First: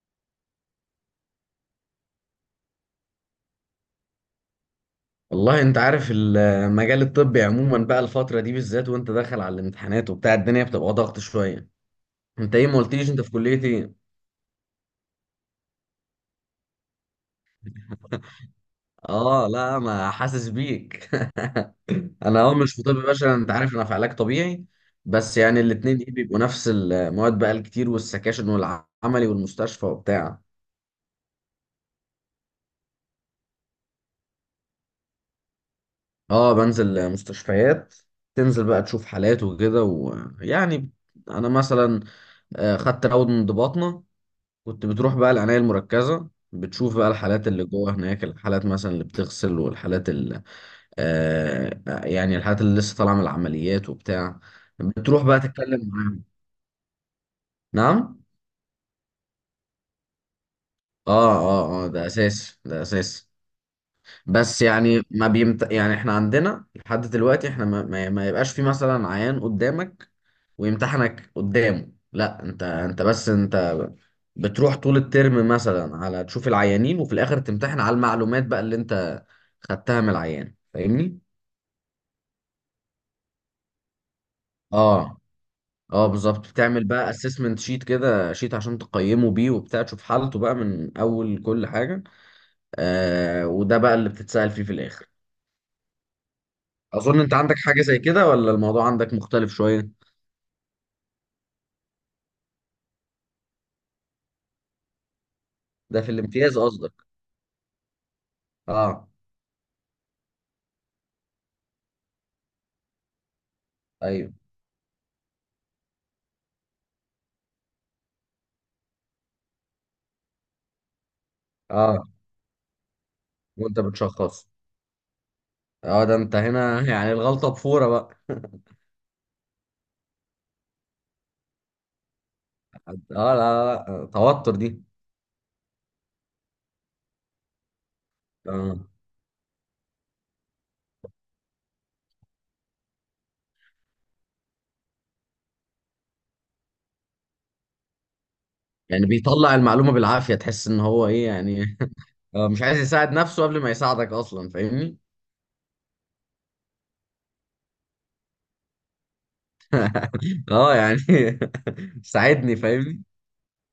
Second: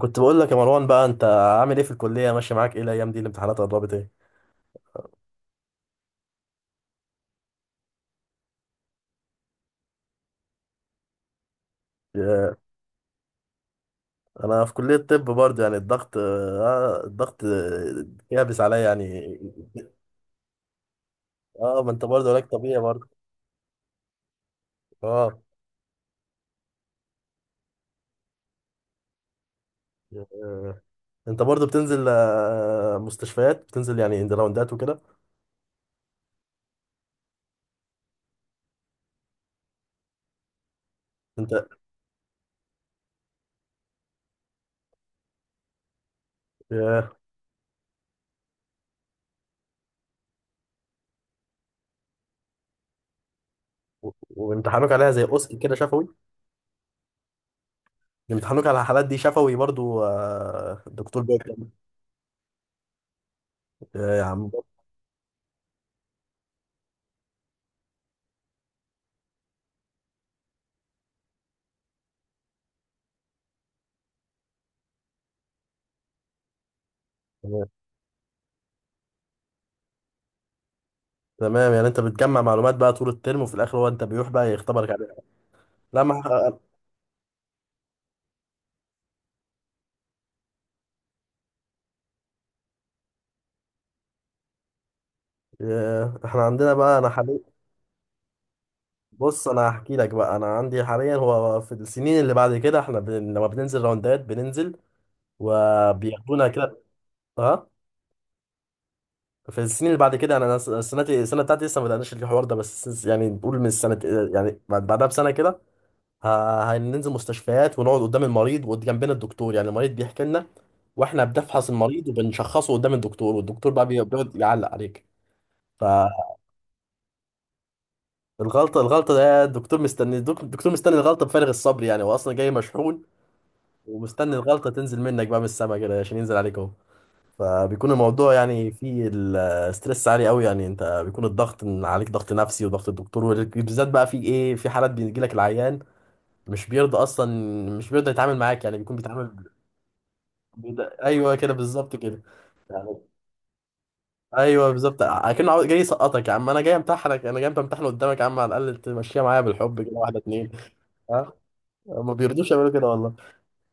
كنت بقول لك يا مروان، بقى انت عامل ايه في الكليه؟ ماشي معاك ايه الايام دي؟ الامتحانات قربت، ايه؟ والله انت عارف المجال الطبي عموما بقى، الفترة دي بالذات وانت داخل على الامتحانات وبتاع الدنيا بتبقى ضغط شوية. انت يا- ايه؟ ما قلتليش انت في كلية ايه؟ انا في كليه طب برضه، يعني الضغط، يابس عليا يعني. اه لا، ما حاسس بيك. اه، ما انت برضه انا لك مش طبيعي في طب برضه. بشري، انت عارف انا في علاج طبيعي. بس اه، يعني الاتنين ايه بيبقوا نفس المواد بقى، الكتير والسكاشن والعملي والمستشفى وبتاع. انت برضه بتنزل مستشفيات، بتنزل يعني عند راوندات وكده؟ اه، بنزل مستشفيات. تنزل بقى تشوف حالات وكده ويعني انا انت. مثلا خدت راود من ضباطنا. كنت بتروح بقى العناية المركزة، بتشوف بقى ياه. الحالات اللي جوه هناك، الحالات مثلا اللي بتغسل، والحالات اللي يعني الحالات اللي لسه طالعة من العمليات وبتاع. وامتحانوك عليها بتروح زي بقى اوسكي كده تتكلم شفوي؟ معاهم. نعم. امتحانوك على الحالات دي شفوي برضه، دكتور اه، بيتكلم؟ اه، اه، ده اساسي، ده اساسي. يا عم. بس يعني ما بيمت... يعني احنا عندنا لحد دلوقتي احنا ما يبقاش في مثلا عيان قدامك ويمتحنك قدامه، لا انت بس انت. بتروح طول الترم مثلا على تشوف العيانين، وفي الاخر تمام. تمتحن على المعلومات بقى اللي انت خدتها من العيان، فاهمني؟ تمام، يعني انت بتجمع معلومات بقى طول الترم، وفي الاخر هو انت بيروح بقى يختبرك عليها. اه، لا اه، ما. بالظبط، بتعمل بقى اسسمنت شيت كده، شيت عشان تقيمه بيه وبتاع، تشوف حالته بقى من اول كل حاجة. وده بقى اللي بتتسأل فيه في الاخر. ياه، احنا عندنا بقى انا اظن انت حاليا. عندك حاجة زي كده، ولا الموضوع عندك بص، مختلف انا شوية؟ هحكي لك بقى. انا عندي حاليا، هو في السنين اللي بعد كده احنا لما بننزل راوندات بننزل، ده في وبياخدونا الامتياز كده. قصدك؟ اه. اه. في السنين اللي بعد كده، انا سنتي، السنه بتاعتي لسه ما بدأناش الحوار ده، بس يعني نقول من السنه، ايوه، يعني بعدها بسنه كده. هننزل مستشفيات ونقعد قدام المريض وجنبنا الدكتور، يعني المريض بيحكي لنا، واحنا بنفحص اه. المريض وبنشخصه قدام الدكتور، والدكتور وانت بقى بيقعد بتشخص؟ يعلق عليك. اه، ده انت هنا يعني الغلطه بفوره بقى. الغلطة، ده الدكتور مستني، الدكتور مستني الغلطة بفارغ الصبر، يعني هو أصلا جاي اه، مشحون، لا لا لا، ومستني توتر دي. الغلطة تنزل منك بقى من السما كده عشان ينزل عليك أهو. فبيكون الموضوع يعني اه، فيه الستريس عالي قوي، يعني أنت بيكون الضغط، إن عليك ضغط نفسي وضغط الدكتور، وبالذات بقى في إيه، في حالات بيجي لك العيان مش بيرضى أصلا، مش بيرضى يتعامل معاك، يعني بيكون يعني بيتعامل. بيطلع المعلومه بالعافيه، تحس ان هو ايه أيوه كده يعني. بالظبط كده مش عايز يعني. يساعد نفسه قبل ما يساعدك اصلا، ايوه فاهمني؟ بالظبط، اكنه جاي يسقطك. يا عم، انا جاي امتحنك، انا جاي امتحن قدامك، يا عم على الاقل تمشيها معايا بالحب كده، واحده اتنين. اه يعني. ما بيرضوش ساعدني، يعملوا كده فاهمني؟ والله.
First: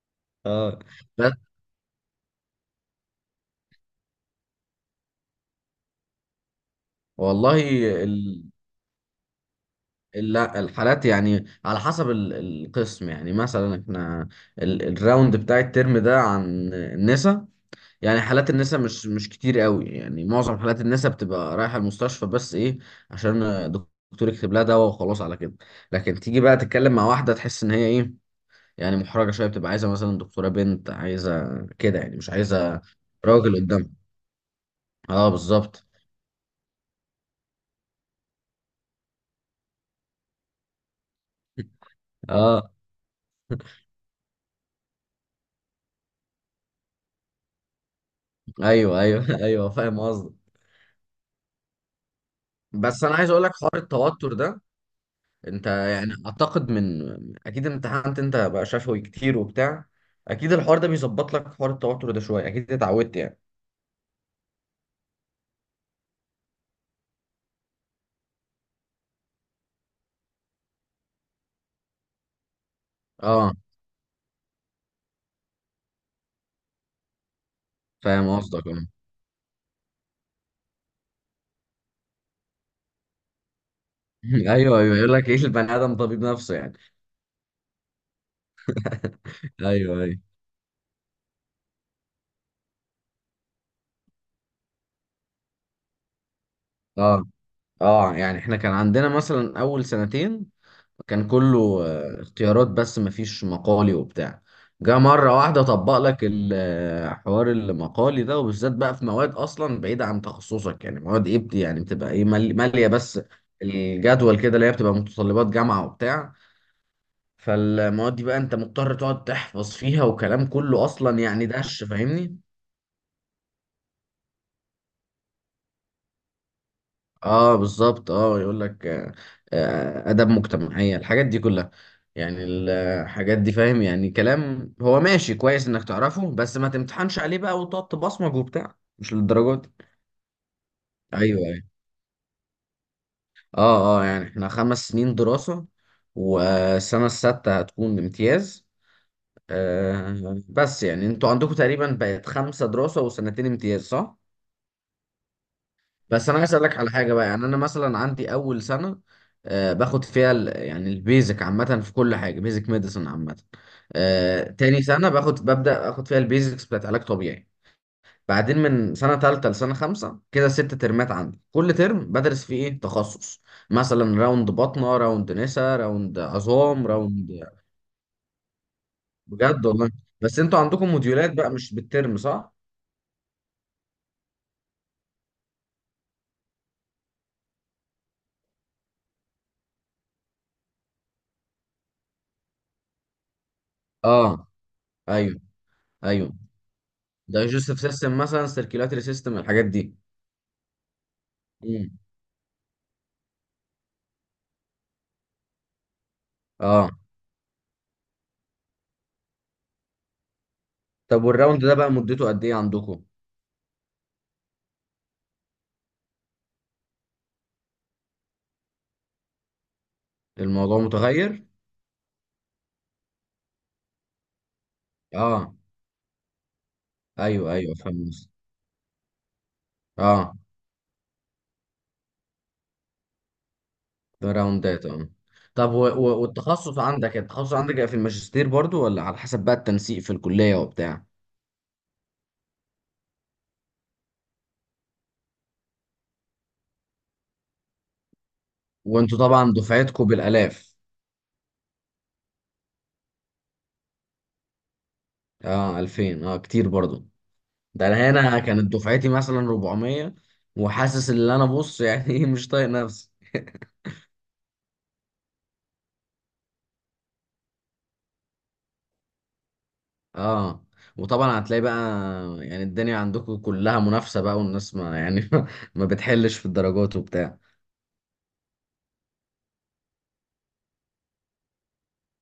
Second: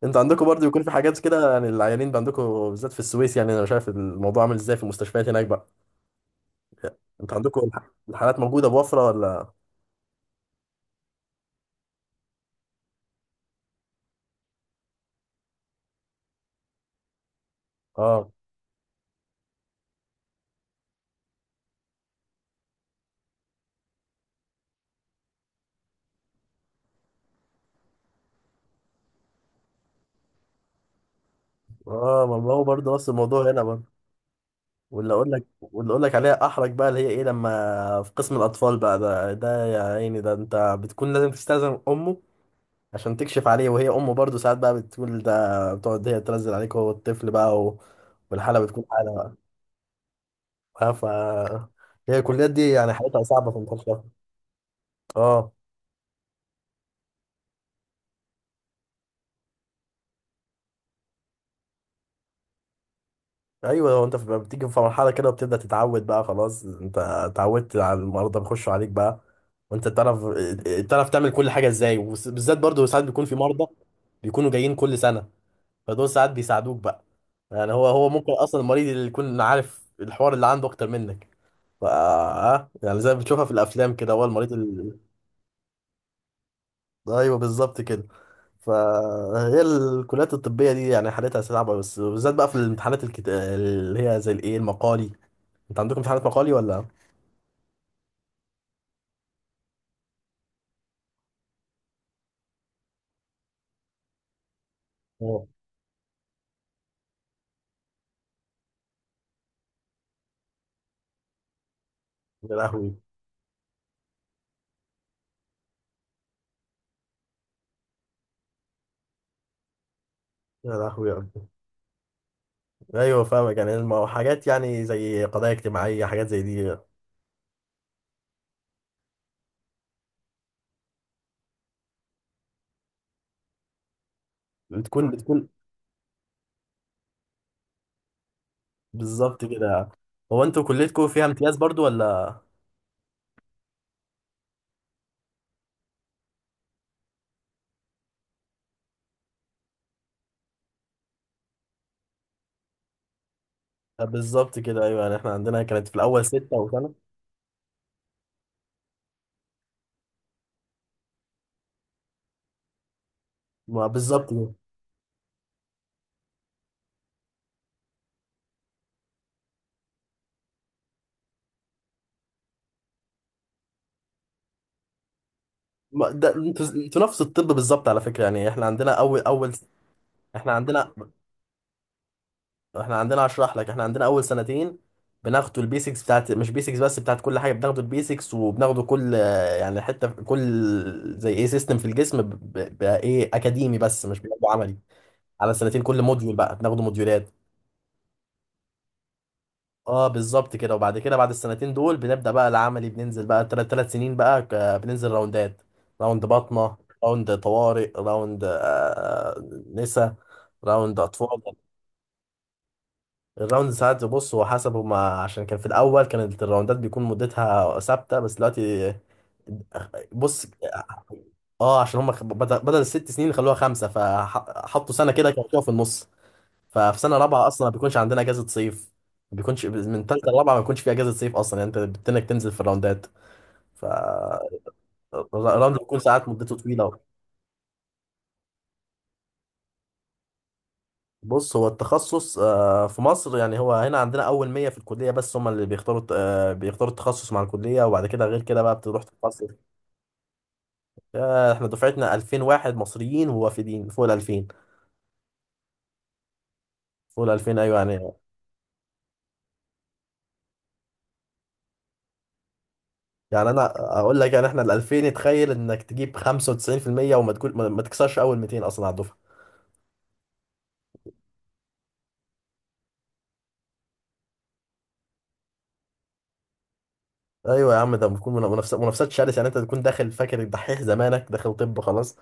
انتوا عندكم برضه اه، بيكون في حاجات بس كده، يعني العيانين بقى عندكم بالذات في السويس، يعني انا شايف الموضوع عامل ازاي في المستشفيات هناك بقى. انتوا عندكم والله الحالات ال... موجوده بوفره ولا؟ لا الحالات يعني على حسب القسم، يعني مثلا احنا الراوند بتاع الترم ده عن النسا. يعني اه، حالات النساء مش كتير قوي، يعني معظم حالات النساء بتبقى رايحة المستشفى بس ايه، عشان الدكتور يكتب لها دواء وخلاص على كده. لكن تيجي بقى تتكلم مع واحدة، تحس ان هي ايه، يعني محرجة شوية، بتبقى عايزة مثلا دكتورة بنت، عايزة كده يعني اه، مش ما هو عايزة برضه نفس الموضوع راجل هنا قدامها. برضه. واللي اه، اقول لك بالظبط، واللي اقول لك عليها احرج بقى، اللي هي ايه، لما في قسم الاطفال بقى ده، يا عيني، ده انت بتكون لازم تستأذن امه اه. عشان تكشف عليه، وهي امه برضه ساعات بقى بتقول ده، بتقعد هي تنزل عليك هو الطفل بقى والحاله بتكون ايوه، ايوه، حاله. ايوه، فاهم قصدك. آه، ف هي الكليات دي يعني بس انا حياتها عايز اقول صعبة لك في حوار انتشار. التوتر ده. اه. انت يعني اعتقد من، اكيد امتحنت انت بقى شفوي كتير وبتاع، اكيد الحوار ده بيظبط لك حوار التوتر ده شوية، اكيد اتعودت يعني. ايوه، هو انت بتيجي في مرحلة كده وبتبدأ تتعود بقى، خلاص انت اتعودت على المرضى بيخشوا عليك بقى، وانت تعرف تعمل كل حاجة ازاي، وبالذات برضه ساعات بيكون في اه، مرضى بيكونوا جايين كل سنة، فدول ساعات بيساعدوك بقى. يعني هو ممكن فاهم اصلا قصدك، اه. المريض اللي يكون عارف الحوار اللي عنده اكتر منك. ف آه، يعني زي ما بتشوفها في الافلام كده، هو المريض. ايوه، ايوه، يقول لك ايه، البني ادم طبيب نفسه يعني. ايوه بالظبط كده. فهي ايوه، ايوه. الكليات الطبيه دي يعني حالتها صعبه، بس بالذات بقى في الامتحانات اللي هي زي الايه، المقالي. انت عندكم امتحانات مقالي ولا؟ اه، اه، يعني احنا كان عندنا مثلا اول سنتين كان كله اختيارات، بس مفيش مقالي وبتاع. جه مرة اه. واحدة طبق لك حوار المقالي ده، وبالذات بقى في مواد اصلا بعيدة عن تخصصك، يعني مواد ايه يعني بتبقى ايه يا مالية لهوي. بس، الجدول كده اللي هي بتبقى متطلبات جامعة وبتاع. فالمواد دي بقى انت مضطر تقعد تحفظ فيها وكلام يا كله لهوي يا اصلا رب. يعني دش، فاهمني؟ ايوه فاهمك. يعني حاجات، يعني زي قضايا اجتماعيه، حاجات زي دي. اه، بالظبط، اه، يقول لك اداب مجتمعيه، الحاجات دي كلها. يعني الحاجات دي فاهم، يعني كلام هو بتكون ماشي بتكون كويس انك تعرفه، بس ما تمتحنش عليه بقى وتقعد تبصمج وبتاع، مش بالظبط للدرجه كده دي. يعني. هو انتوا كليتكم فيها ايوه، امتياز ايوه. برضو ولا؟ اه، اه، يعني احنا 5 سنين دراسه، والسنه السادسه هتكون امتياز. بس يعني انتوا عندكم تقريبا بقت خمسه دراسه وسنتين امتياز، صح؟ بالظبط كده، ايوه، يعني احنا عندنا كانت في الاول بس انا عايز سته اسالك على وسنه. حاجه بقى، يعني انا مثلا عندي اول سنه باخد فيها يعني البيزك عامه، في كل حاجه بيزك ميديسن عامه. ما بالظبط كده. تاني سنه ببدا اخد فيها البيزكس بتاعت علاج طبيعي. بعدين من سنه تالته لسنه خمسه كده، 6 ترمات عندي، كل ترم بدرس فيه ايه تخصص، مثلا راوند بطنه، راوند نسا، راوند ده انتوا عظام، انتوا نفس راوند. الطب بالظبط على فكره، يعني احنا عندنا اول. بجد والله؟ بس احنا انتوا عندكم عندنا موديولات بقى مش بالترم، صح؟ احنا عندنا اشرح لك، احنا عندنا اول سنتين بناخدوا البيسكس بتاعت مش بيسكس بس، بتاعت كل حاجه، بناخدوا البيسكس وبناخدوا كل يعني حته في كل زي ايه، سيستم في الجسم بقى ايه، اكاديمي بس مش بناخده اه، عملي. ايوه، على سنتين كل موديول ايوه، بقى بناخده، موديولات. ده جوزيف سيستم مثلا، سيركيلاتري سيستم، الحاجات دي. اه بالظبط كده. وبعد كده بعد السنتين دول بنبدا بقى العملي، بننزل بقى ثلاث سنين بقى، بننزل راوندات، راوند بطنه، اه، راوند طوارئ، راوند نسا، راوند طب اطفال. والراوند ده بقى مدته قد ايه عندكم؟ الراوند ساعات، بص هو حسب هما، عشان كان في الاول كانت الراوندات بيكون مدتها ثابته، بس دلوقتي. بص. الموضوع متغير. اه، عشان هما بدل الست سنين خلوها خمسه، فحطوا سنه كده اه، كانوا في النص. ففي سنه رابعه ايوه، اصلا ما ايوه، بيكونش فاهم. عندنا اجازه صيف، ما بيكونش من ثالثه اه، لرابعه ما بيكونش في اجازه صيف اصلا، يعني انت بتنك تنزل في الراوندات. ف ده راوندات، اه. طب الراوند بيكون ساعات مدته والتخصص طويله. عندك بقى في الماجستير برضو، ولا على حسب بقى التنسيق في الكلية وبتاع؟ بص، هو التخصص في مصر، يعني هو هنا عندنا اول 100 في الكليه بس هم اللي بيختاروا، بيختاروا التخصص مع الكليه، وبعد كده غير كده بقى بتروح وانتوا تتخصص. طبعا دفعتكم بالالاف. احنا دفعتنا 2000 واحد مصريين، ووافدين فوق ال 2000. اه، 2000، اه كتير برضو. فوق ال 2000، ايوه ده يعني. انا هنا كانت دفعتي مثلا 400، وحاسس ان انا بص يعني ايه، مش طايق نفسي. يعني انا اقول لك، يعني احنا ال 2000، تخيل انك تجيب 95% وما تكون ما تكسرش اول 200 اصلا على الدفعه. اه، وطبعا هتلاقي بقى، يعني الدنيا عندكم كلها منافسة بقى، والناس ما يعني ما بتحلش في الدرجات وبتاع. ايوه يا عم، ده بتكون منافسات شرسه، يعني انت تكون داخل فاكر الدحيح زمانك، داخل طب خلاص.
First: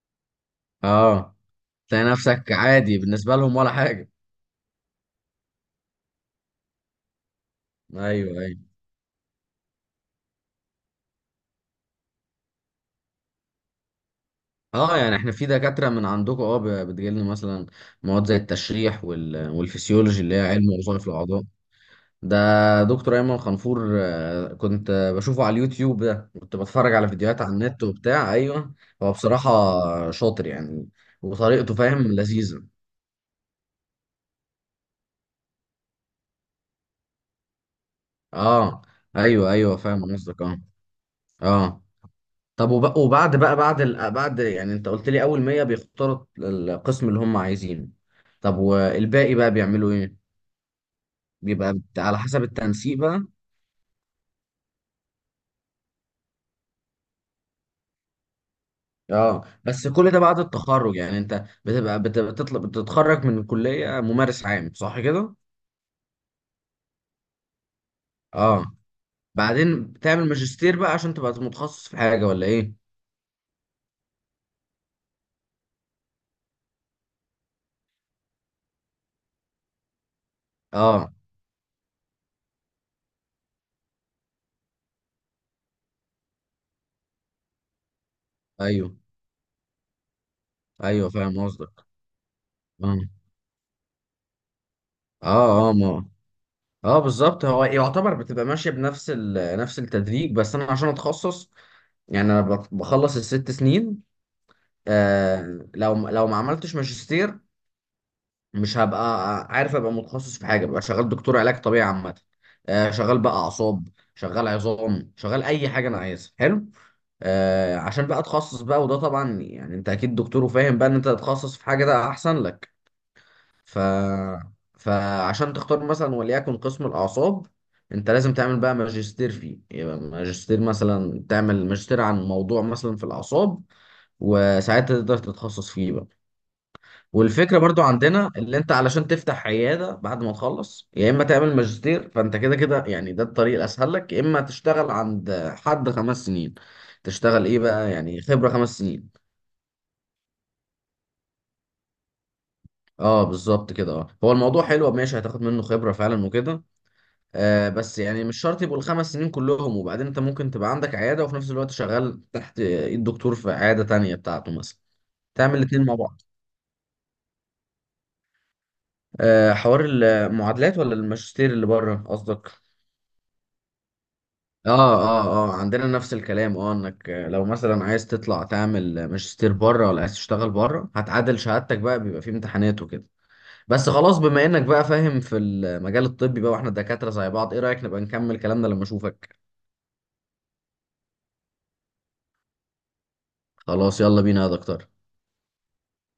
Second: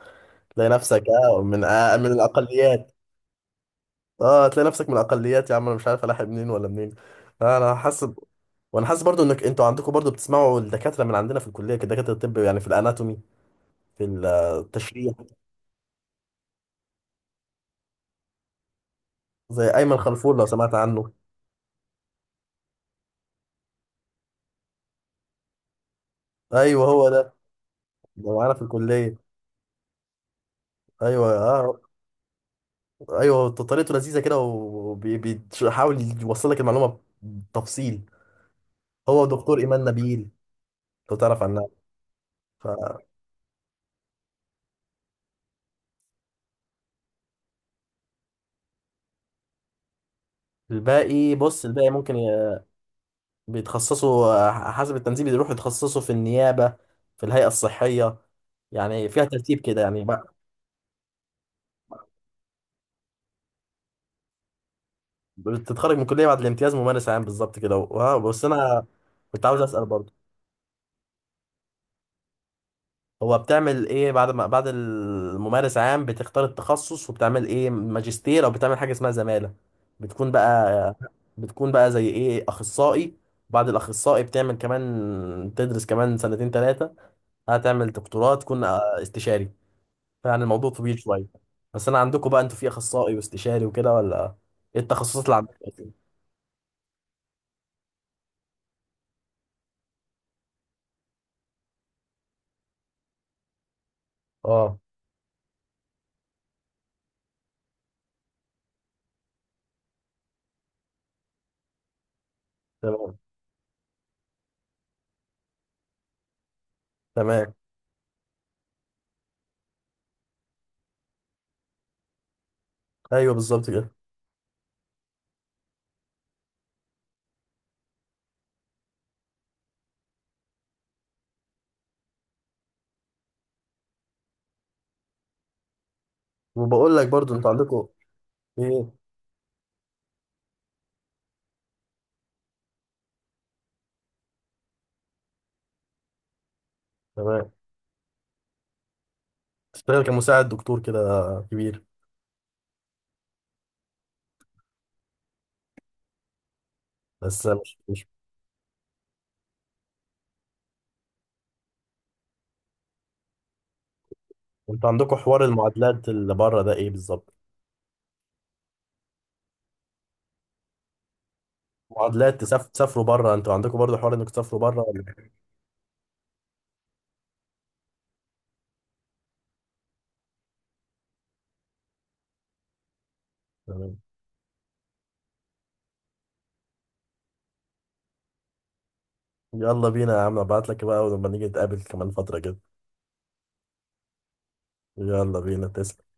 تلاقي نفسك اه، آه، من آه، تلاقي من نفسك الاقليات. عادي بالنسبة لهم، ولا حاجة. اه، هتلاقي نفسك من الاقليات. يا عم انا مش عارف الاحق منين ولا منين. انا حاسس ايوه، ايوه. وانا حاسس برضو انك انتوا عندكم برضو بتسمعوا الدكاتره من عندنا في الكليه، كدكاتره الطب، يعني في الاناتومي، في اه، التشريح. يعني احنا في دكاترة من عندكم، بتجيلنا مثلا مواد زي التشريح زي ايمن والفسيولوجي اللي خلفول هي لو علم سمعت وظائف عنه. الأعضاء. ده دكتور ايمن خنفور، كنت بشوفه على اليوتيوب، ده كنت ايوه، بتفرج على هو ده. فيديوهات على النت وبتاع، ده معانا في ايوه. هو الكليه. بصراحة شاطر يعني. ايوه وطريقته اه. فاهم لذيذة. ايوه، طريقته لذيذه كده، وبيحاول يوصل لك المعلومه بتفصيل. اه، هو ايوه، دكتور ايوه، ايمان فاهم نبيل. قصدك، اه، لو تعرف عنها. اه. طب وبعد بقى بعد يعني انت قلت لي اول 100 بيختاروا القسم اللي هم عايزينه. طب والباقي بقى بيعملوا ايه؟ فالباقي، بص بيبقى الباقي ممكن، على حسب التنسيق بقى. بيتخصصوا حسب التنسيب، بيروحوا يتخصصوا في النيابة، في الهيئة الصحية، يعني فيها اه، ترتيب كده بس يعني كل ده بعد التخرج، يعني انت بتبقى بتطلب بتتخرج من الكلية ممارس عام، صح كده؟ بتتخرج من الكلية بعد الامتياز ممارس عام، بالظبط كده. بس اه، أنا كنت عاوز أسأل بعدين برضه. بتعمل ماجستير بقى عشان تبقى متخصص في حاجة ولا ايه؟ هو بتعمل إيه بعد ما بعد الممارس عام؟ بتختار التخصص، وبتعمل إيه ماجستير، أو بتعمل حاجة اسمها زمالة. بتكون بقى اه، بتكون بقى زي إيه، أخصائي. بعد الأخصائي بتعمل كمان، تدرس كمان سنتين ثلاثة، هتعمل دكتوراه تكون ايوه، استشاري. يعني الموضوع طويل ايوه، شويه. فاهم قصدك، بس انا عندكم بقى، انتوا في اه، اخصائي واستشاري وكده ولا؟ ايه التخصصات اللي عندكم اه، اه، اصلا؟ ما، اه، بالظبط هو يعتبر بتبقى ماشيه بنفس نفس التدريج، بس انا عشان اتخصص، يعني انا بخلص الست سنين. اه. لو ما عملتش ماجستير، مش هبقى عارف ابقى متخصص في حاجه، ببقى شغال دكتور علاج طبيعي عامه. تمام. شغال بقى اعصاب، شغال عظام، شغال اي حاجه انا عايزها، حلو. تمام. عشان بقى اتخصص بقى، وده طبعا يعني انت اكيد دكتور وفاهم بقى ان انت تتخصص في حاجه، ده احسن لك. ايوه بالظبط ف... كده. فعشان تختار مثلا وليكن قسم الأعصاب، أنت لازم تعمل بقى ماجستير فيه، يبقى ماجستير مثلا تعمل ماجستير عن موضوع مثلا في الأعصاب، وساعتها تقدر تتخصص فيه بقى. وبقول لك برضو، انتوا والفكرة برضو عندكم عندنا اللي انت ايه؟ علشان تفتح عيادة بعد ما تخلص، يا اما تعمل ماجستير، فانت كده كده يعني، ده الطريق الاسهل لك، يا اما تشتغل عند حد 5 سنين، تشتغل تمام. ايه بقى، يعني خبرة 5 سنين. تشتغل كمساعد دكتور كده، كبير. اه، بالظبط كده، اه، هو الموضوع حلو ماشي، هتاخد منه خبرة فعلا وكده. بس مش بس مش يعني مش شرط يبقوا الخمس سنين كلهم، وبعدين انت ممكن تبقى عندك عيادة، وفي نفس الوقت شغال تحت ايد دكتور في عيادة تانية بتاعته مثلا، انتوا عندكم حوار تعمل الاتنين مع المعادلات بعض. اللي بره، ده ايه بالظبط؟ حوار المعادلات ولا الماجستير اللي بره معادلات، قصدك؟ تسافروا بره، انتوا عندكم برضو حوار انك تسافروا بره اه، ولا إيه؟ اه، اه، عندنا نفس الكلام، اه، انك لو مثلا عايز تطلع تعمل ماجستير بره، ولا عايز تشتغل بره، هتعادل شهادتك بقى، بيبقى في امتحانات وكده. بس تمام. خلاص، بما انك بقى فاهم في المجال الطبي بقى، واحنا دكاترة زي بعض، ايه رأيك نبقى نكمل كلامنا لما اشوفك؟ يلا بينا يا عم، ابعت لك بقى، ولما نيجي نتقابل كمان فتره كده. خلاص يلا بينا يا دكتور. يلا بينا، تسلم.